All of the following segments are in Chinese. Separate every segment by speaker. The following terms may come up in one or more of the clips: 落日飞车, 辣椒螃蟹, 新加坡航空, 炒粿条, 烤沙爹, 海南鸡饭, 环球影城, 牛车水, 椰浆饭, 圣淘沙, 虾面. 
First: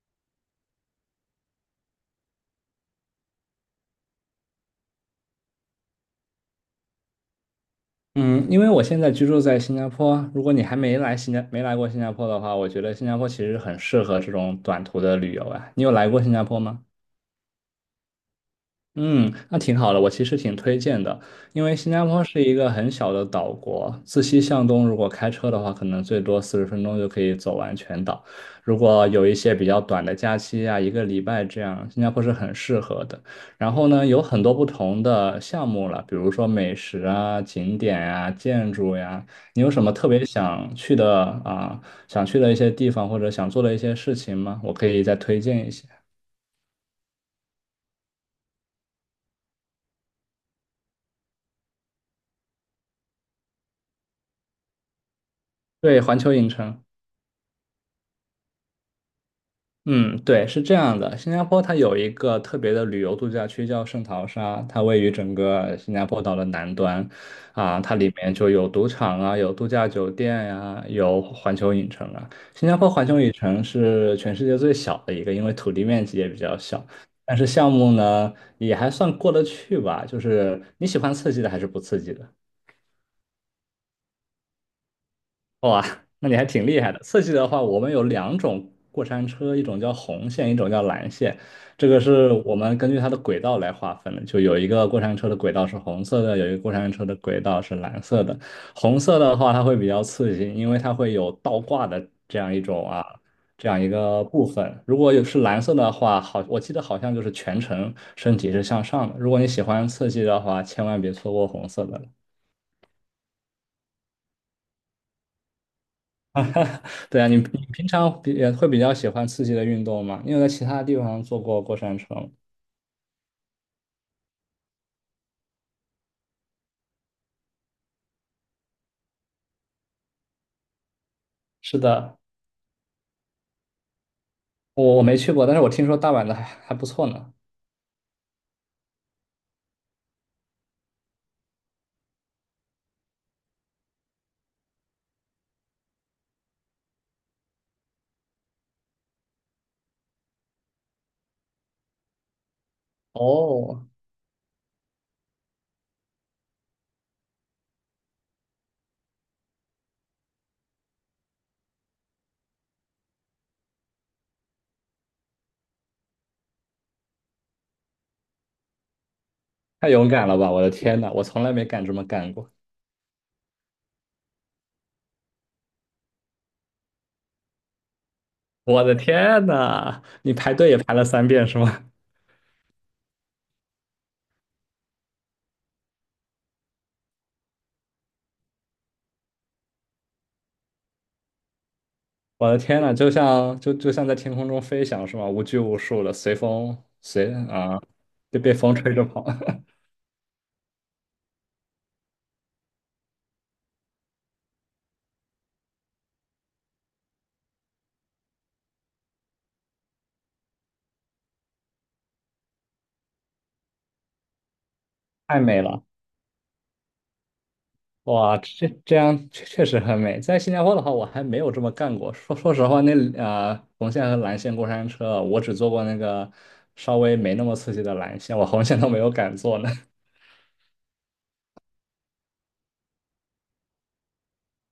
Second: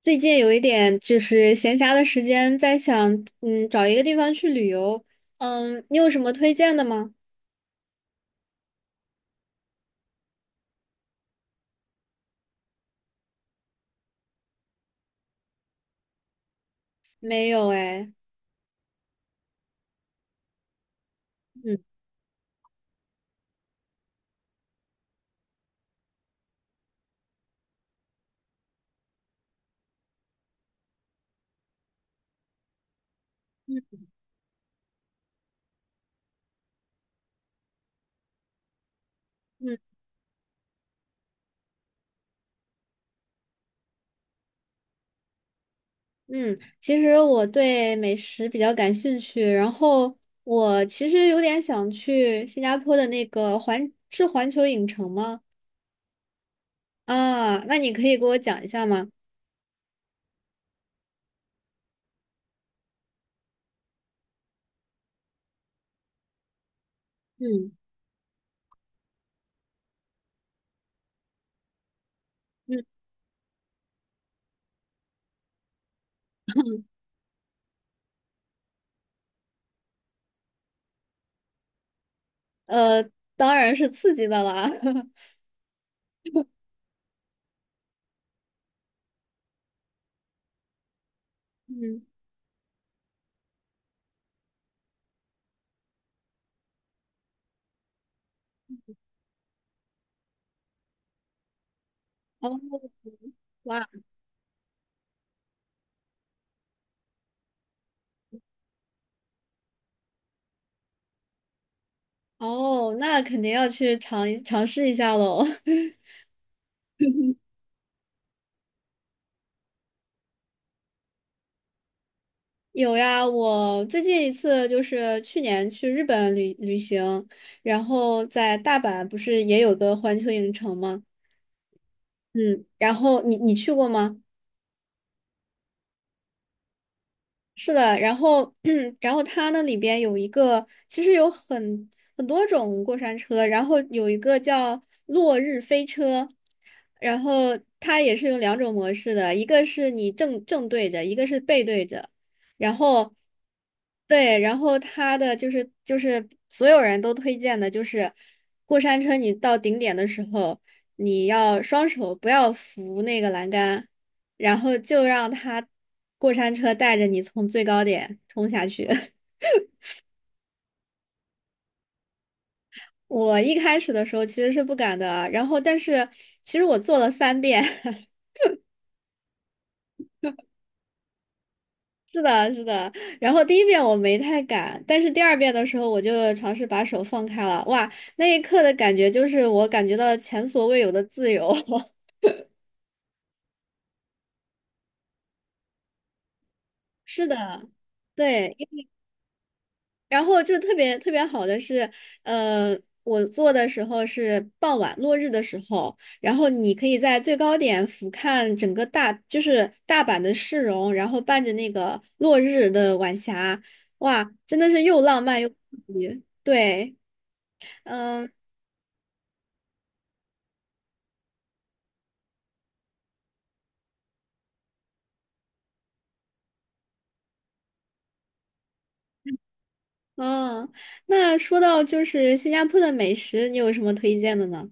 Speaker 1: 最近有一点就是闲暇的时间，在想，找一个地方去旅游。嗯，你有什么推荐的吗？
Speaker 2: 嗯，因为我现在居住在新加坡，如果你还没来新加没来过新加坡的话，我觉得新加坡其实很适合这种短途的旅游啊。你有来过新加坡吗？
Speaker 1: 没有哎。
Speaker 2: 嗯，那挺好的，我其实挺推荐的，因为新
Speaker 1: 嗯
Speaker 2: 加坡是一个很小的岛国，自西向东，如果开车的话，可能最多40分钟就可以走完全岛。如果有一些比较短的假期啊，一个礼拜这样，新加坡是很适合的。然后
Speaker 1: 嗯
Speaker 2: 呢，有很多不同的项目了，比如说美食啊、景点啊、建筑呀、你有
Speaker 1: 嗯
Speaker 2: 什么特别想去的啊、想去的一些地方或者想做的一些事情吗？我可以再推荐一些。
Speaker 1: 嗯，其实我对美食比较感兴趣，然后我其实有点想去新加坡的环球影城吗？
Speaker 2: 对，环球影城。
Speaker 1: 啊，那你可以给我讲一下吗？
Speaker 2: 嗯，对，是这样的。新加坡它有一个特别的旅游度假区叫圣淘沙，它位于整个新加坡岛的南端，
Speaker 1: 嗯
Speaker 2: 啊，它里面就有赌场啊，有度假酒店呀、有环球影城啊。新加
Speaker 1: 嗯，
Speaker 2: 坡环球影城是全世界最小的一个，因为土地面积也比较小，但是项目呢也还算过得去吧，就是你喜欢刺激的还是不刺激的？
Speaker 1: 呃，当然是刺激的啦。
Speaker 2: 哇，那你还挺厉害的。刺激的话，我们有两种过山车，一种叫红线，一种叫蓝线。这个
Speaker 1: 嗯，
Speaker 2: 是我们根据它的轨道来划分的，就有一个过山车的轨道是红色的，有一个过山车的轨道是蓝色的。红色的话，它会比较刺激，因为它会有倒挂的这样
Speaker 1: 哦，
Speaker 2: 一种啊，这样
Speaker 1: 哇。
Speaker 2: 一个部分。如果有是蓝色的话，好，我记得好像就是全程身体是向上的。如果你喜欢刺激的话，千万别错过红色的了。
Speaker 1: 哦，那肯定要去尝试一下喽。
Speaker 2: 对啊，你平常比也会比较喜欢刺激的运动吗？你有在其他地方坐过过山车吗？
Speaker 1: 有呀，我最近一次就是去年去日本旅行，然后在大阪不是也有个环球影城吗？
Speaker 2: 是的，
Speaker 1: 嗯，然后你去过吗？
Speaker 2: 我没去过，但是我听说大阪的还不错呢。
Speaker 1: 是的，然后，然后它那里边有一个，其实很多种过山车，然后有一个叫落日飞车，然后它也是有两种模式的，一个是你正对着，一个是背对着，然后，
Speaker 2: 哦，
Speaker 1: 对，然后它的就是所有人都推荐的就是过山车，你到顶点的时候，你要双手不要扶那个栏杆。然后就让他过山车带着你从最高点冲下去。
Speaker 2: 太勇敢了吧！我的天呐，我从来没敢这么干过。
Speaker 1: 我一开始的时候其实是不敢的啊，然后但是其实我做了三遍。
Speaker 2: 我的天呐，你排队也排了三遍是吗？
Speaker 1: 是的，是的。然后第一遍我没太敢，但是第二遍的时候我就尝试把手放开了，哇，那一刻的感觉就是我感觉到了前所未有的自由。
Speaker 2: 我的天呐，就像在天空中飞翔是吗？无拘无束的，随风
Speaker 1: 是
Speaker 2: 随
Speaker 1: 的，
Speaker 2: 啊，就被
Speaker 1: 对，
Speaker 2: 风吹着跑，
Speaker 1: 然后就特别特别好的是，呃，我做的时候是傍晚落日的时候，然后你可以在最高点俯瞰整个大，就是大阪的市容，然后伴着那个落日的晚霞，哇，真的是又浪漫
Speaker 2: 太
Speaker 1: 又刺
Speaker 2: 美了。
Speaker 1: 激。对，嗯
Speaker 2: 哇，这样确实很美。在新加坡的话，我还没有这么干过。说实话，那红线和蓝线过山车，我只坐过那个稍微没那么刺激的蓝线，我红线都没有敢坐呢。
Speaker 1: 嗯，那说到就是新加坡的美食，你有什么推荐的呢？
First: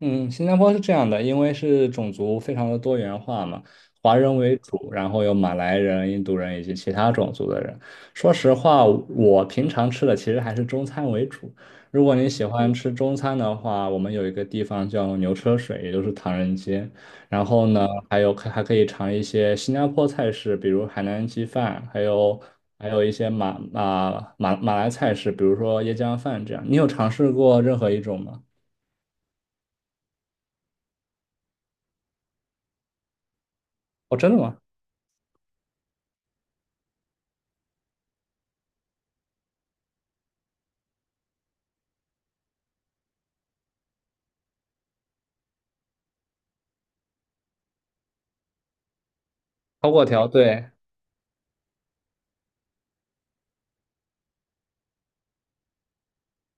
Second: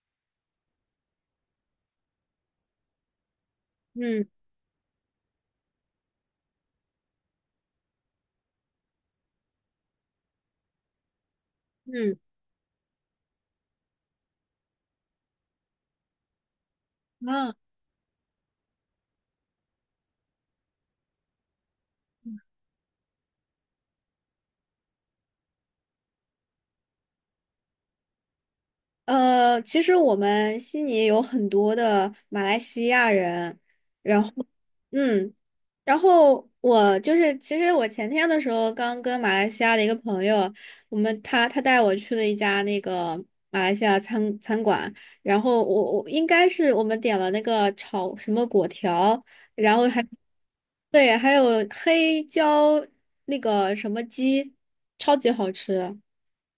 Speaker 2: 嗯，新加坡是这样的，因为是种族非常的多元化嘛，华
Speaker 1: 嗯
Speaker 2: 人为主，然后有马来人、印度人以及其他种族的人。说实话，我平常吃的其实还是中餐为主。如
Speaker 1: 嗯。
Speaker 2: 果你喜欢吃中餐的话，我们有一个地方叫牛车水，也就是唐人街。然
Speaker 1: 啊，
Speaker 2: 后呢，还可以尝一些新加坡菜式，比如海南鸡饭，还有还有一些马来菜式，比如说椰浆饭这样。你有尝试过任何一种吗？
Speaker 1: 其实我们悉尼有很多的马来西亚人，
Speaker 2: 哦，
Speaker 1: 然
Speaker 2: 真
Speaker 1: 后，
Speaker 2: 的吗？
Speaker 1: 嗯，然后我就是，其实我前天的时候刚跟马来西亚的一个朋友，我们他他带我去了一家那个马来西亚餐馆，然后我我应该是我们点了那个炒什么果条，然后
Speaker 2: 超
Speaker 1: 还
Speaker 2: 过条，对，
Speaker 1: 对，还有黑椒那个什么鸡，超级好吃，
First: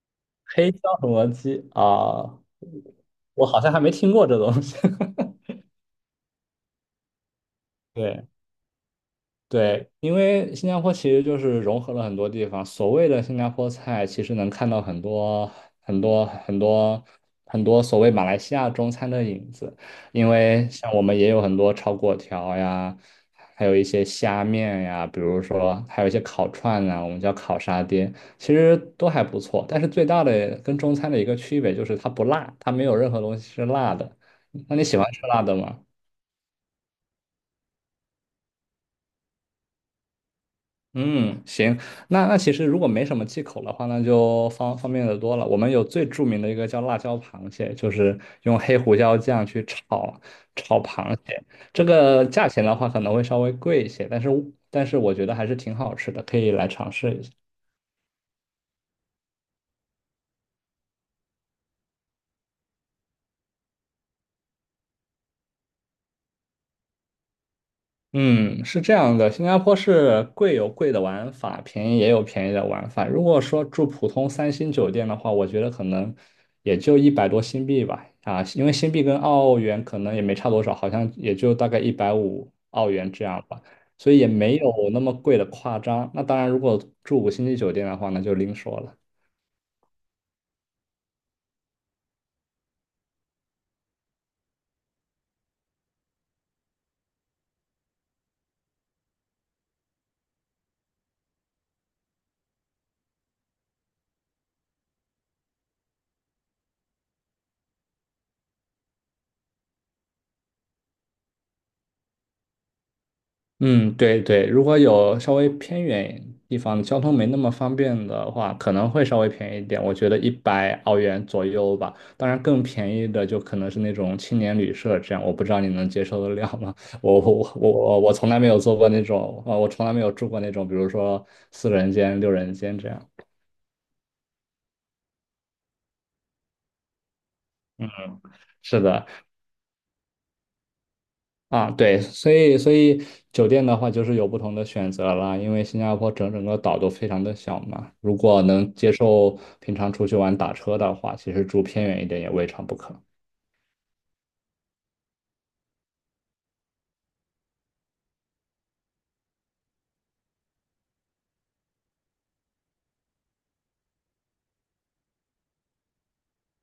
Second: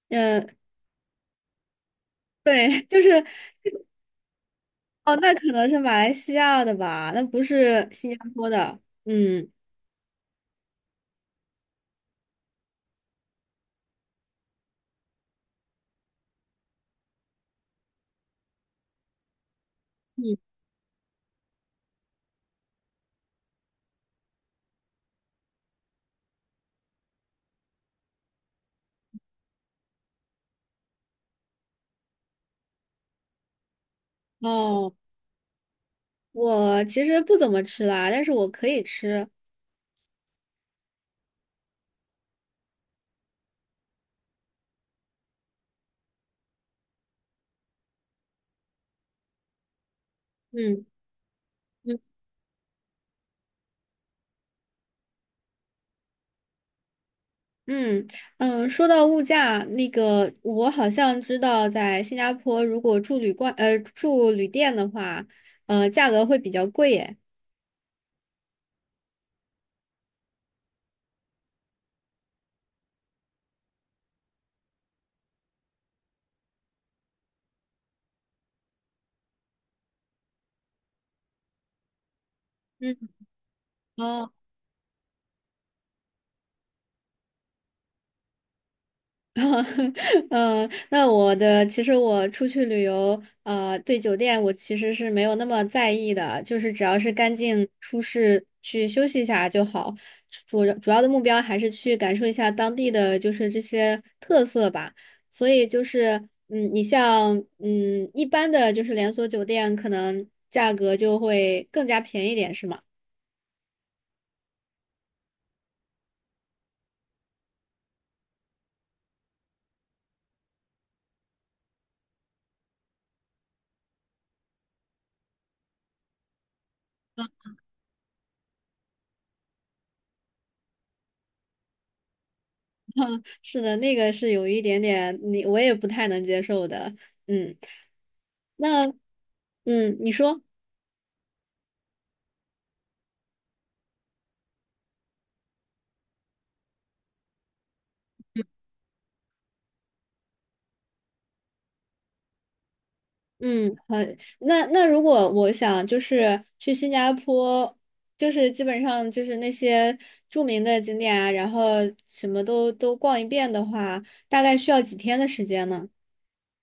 Speaker 1: 嗯、
Speaker 2: 黑椒什么鸡啊，
Speaker 1: 对，就是。
Speaker 2: 我好像还没听过这东西。
Speaker 1: 哦，那可 能是马来西亚的吧，那不是新加
Speaker 2: 对。
Speaker 1: 坡的。嗯，
Speaker 2: 对，因为新加坡其实就是融合了很多地方。所谓的新加坡菜，其实能看到很多很多很多所谓马来西亚中餐的影子。因
Speaker 1: 嗯，
Speaker 2: 为像我们也有很多炒粿条呀，还有一些虾面呀，比如说还有一些烤串啊，我们叫烤沙爹，其实都还不错。但是最大的跟中餐的一个区别就是它不辣，它没有任何东西是辣的。那你
Speaker 1: 哦，
Speaker 2: 喜欢吃辣的吗？
Speaker 1: 我其实不怎么吃辣，但是我可以吃。
Speaker 2: 嗯，行，那其实如果没什么忌口的话，那就方便的多了。我们有最著名的一个叫辣椒螃蟹，就是用黑胡椒酱去炒
Speaker 1: 嗯
Speaker 2: 螃蟹。这
Speaker 1: 嗯
Speaker 2: 个价钱的话可能会稍微贵一些，但是我觉得还是挺好吃的，可以来尝试一下。
Speaker 1: 嗯嗯，说到物价，那个我好像知道，在新加坡如果住旅店的话，价格会比较贵耶。
Speaker 2: 嗯，是这样的，新加坡是贵有贵的玩法，便宜也有便宜的玩法。如果说住普通三星酒店的话，我觉得可能也就100多新币吧，啊，因为新币跟澳元可能也没差多少，好像也就大概一百五澳
Speaker 1: 嗯。
Speaker 2: 元这样吧，所以也
Speaker 1: 哦。
Speaker 2: 没有那么贵的夸张。那当然，如果住五星级酒店的话，那就另说了。
Speaker 1: 嗯，那其实我出去旅游，对酒店我其实是没有那么在意的，就是只要是干净舒适，去休息一下就好。主要的目标还是去感受一下当地的就是这些特色吧。所以就是，嗯，你像嗯一般的就是连锁酒店，可能价格就会更加便宜一点，是吗？
Speaker 2: 嗯，对，如果有稍微偏远地方交通没那么方便的话，可能会稍微便宜一点，我觉得100澳元左右吧。当然，更便宜的就可能是那种青年旅社这样，我不知道你能接受得了吗？我从来没有做过那种，啊，我从来没有住过那种，比如说四人间、六人间这样。
Speaker 1: 是的，那个是有一点点，你我也不太能接受的。嗯，
Speaker 2: 是
Speaker 1: 那
Speaker 2: 的，
Speaker 1: 嗯，你说，
Speaker 2: 啊，对，所以酒店的话就是有不同的选择啦，因为新加坡整个岛都非常的小嘛，如果能接受平常出去玩打车的话，其实住偏远一点也未尝不可。
Speaker 1: 嗯，好，那那如果我想就是去新加坡，就是基本上就是那些著名的景点啊，然后什么都逛一遍的话，大概需要几天的时间呢？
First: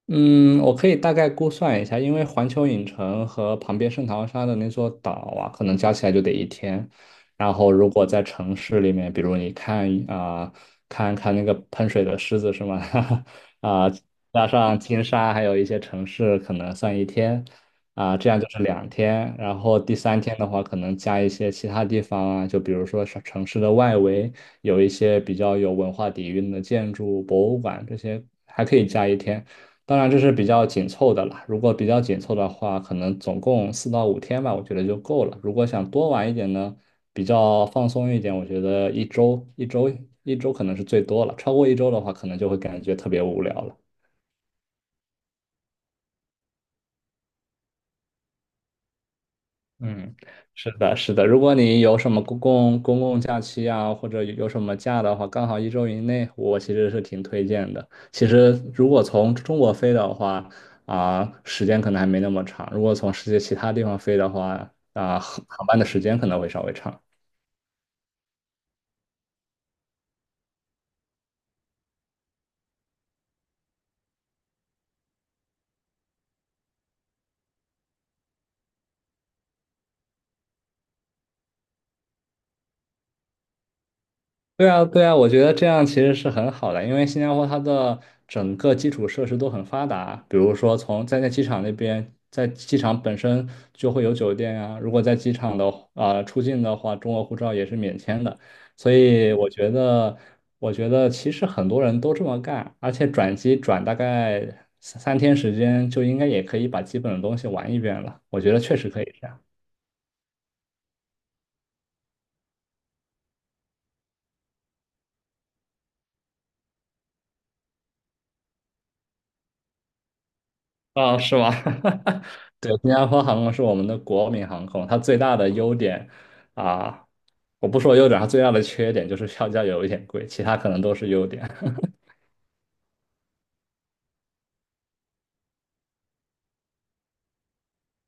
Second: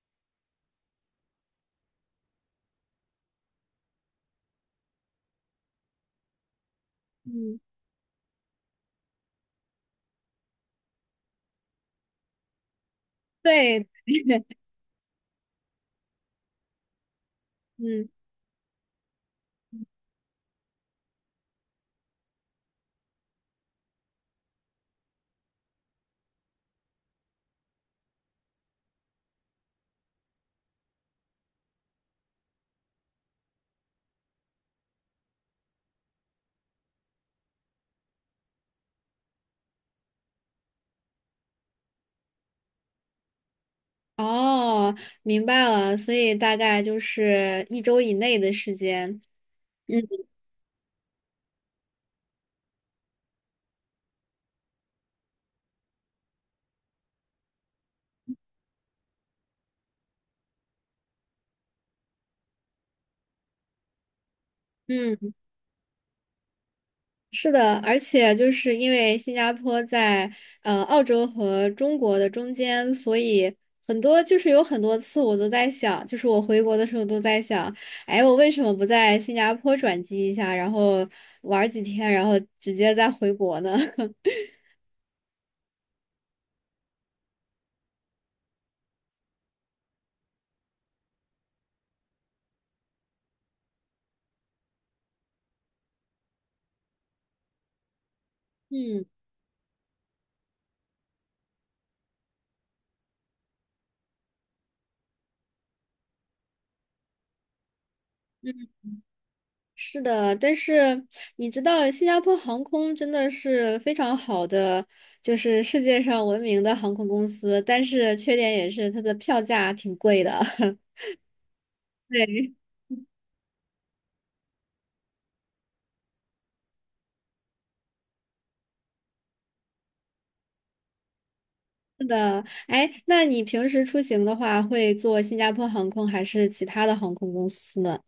Speaker 2: 嗯，我可以大概估算一下，因为环球影城和旁边圣淘沙的那座岛啊，可能加起来就得一天。然
Speaker 1: 嗯，
Speaker 2: 后，如果在城市里面，比如你看啊、看看那个喷水的狮子是吗？
Speaker 1: 对，
Speaker 2: 啊、加上金沙，还有一些城市，可能算一天
Speaker 1: 嗯，
Speaker 2: 啊、这样就是两天。然后第三天的话，可能加一些其他地方啊，就比如说是城市的外围有一些比较有文化底蕴的建筑、博物馆这些，还可以加一天。当然这是比较紧凑的了，如果比较紧凑的话，可能总共4到5天吧，我觉得就够了。如果想多玩一点呢，比较放松一点，我觉得一周可能是最多了。超过一周的话，可能就会感觉特别无聊了。
Speaker 1: 哦，明白了，所以大概就是一周以内的时间。
Speaker 2: 嗯，
Speaker 1: 嗯
Speaker 2: 是的如果你有什么公共假期啊，或者有什么假的话，刚好一周以内，我其实是挺推荐的。其实如果从中国飞的话，啊、时间可能还没那么长；如果从世界其他地方飞的话，啊、
Speaker 1: 嗯。
Speaker 2: 航班的时间可能会稍微长。
Speaker 1: 是的，而且就是因为新加坡在澳洲和中国的中间，所以很多就是有很多次我都在想，就是我回国的时候都在想，哎，我为什么不在新加坡转机一下，然后玩儿几天，然后直接再回国呢？
Speaker 2: 对啊我觉得这样其实是很好的，因为新加坡它的整个基础设施都很发达，比如说从在机场那边，在机场本身就会有酒店啊，如果在机场的啊、出境的话，中国护照也是免签的，所
Speaker 1: 嗯
Speaker 2: 以我觉得其实很多人都这么干，而且转机转大概三天时间就应该也可以把基本的东西玩一遍了，我觉得
Speaker 1: 嗯。
Speaker 2: 确实可以这样。
Speaker 1: 是的，但是你知道，新加坡航空真的是非常好的，就是世界上闻名的航空公司，但是缺点也是它的票价挺贵的。
Speaker 2: 啊，是吗？
Speaker 1: 对。
Speaker 2: 对，新加坡航空是我们的国民航空，它最大的优点啊，我不说优点，它最大的缺点就是票价有一点贵，其他可能都是优点。
Speaker 1: 是的，哎，那你平时出行的话，会坐新加坡航空还是其他的航空公司呢？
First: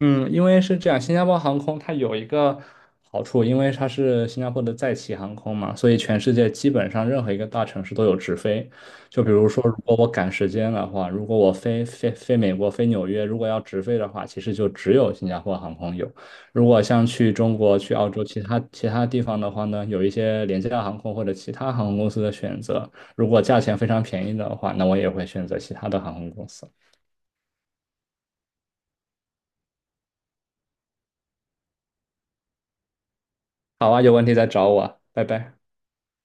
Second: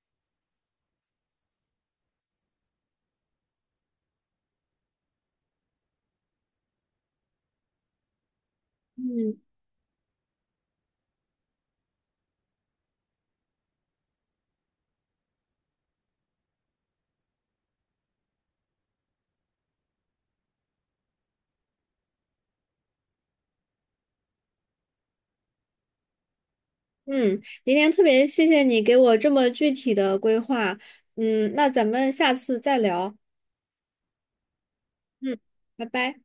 Speaker 2: 嗯，因为是这样，新加坡航空它有一个好处，因为它是新加坡的在旗航空嘛，所以全世界基本上任何一个大城市都有直飞。就比
Speaker 1: 嗯
Speaker 2: 如说，如果我赶时间的话，如果我飞美国、飞纽约，如果要直飞的话，其实就只有新加坡航空有。如果像去中国、去澳洲其他地方的话呢，有一些廉价航空或者其他航空公司的选择。如果价钱非常便宜的话，那我也会选择其他的航空公司。
Speaker 1: 嗯，今天特别谢谢你给我这么具体的规划。嗯，那咱们下次再聊。
Speaker 2: 好啊，有问题再找我啊，拜
Speaker 1: 嗯，
Speaker 2: 拜。
Speaker 1: 拜拜。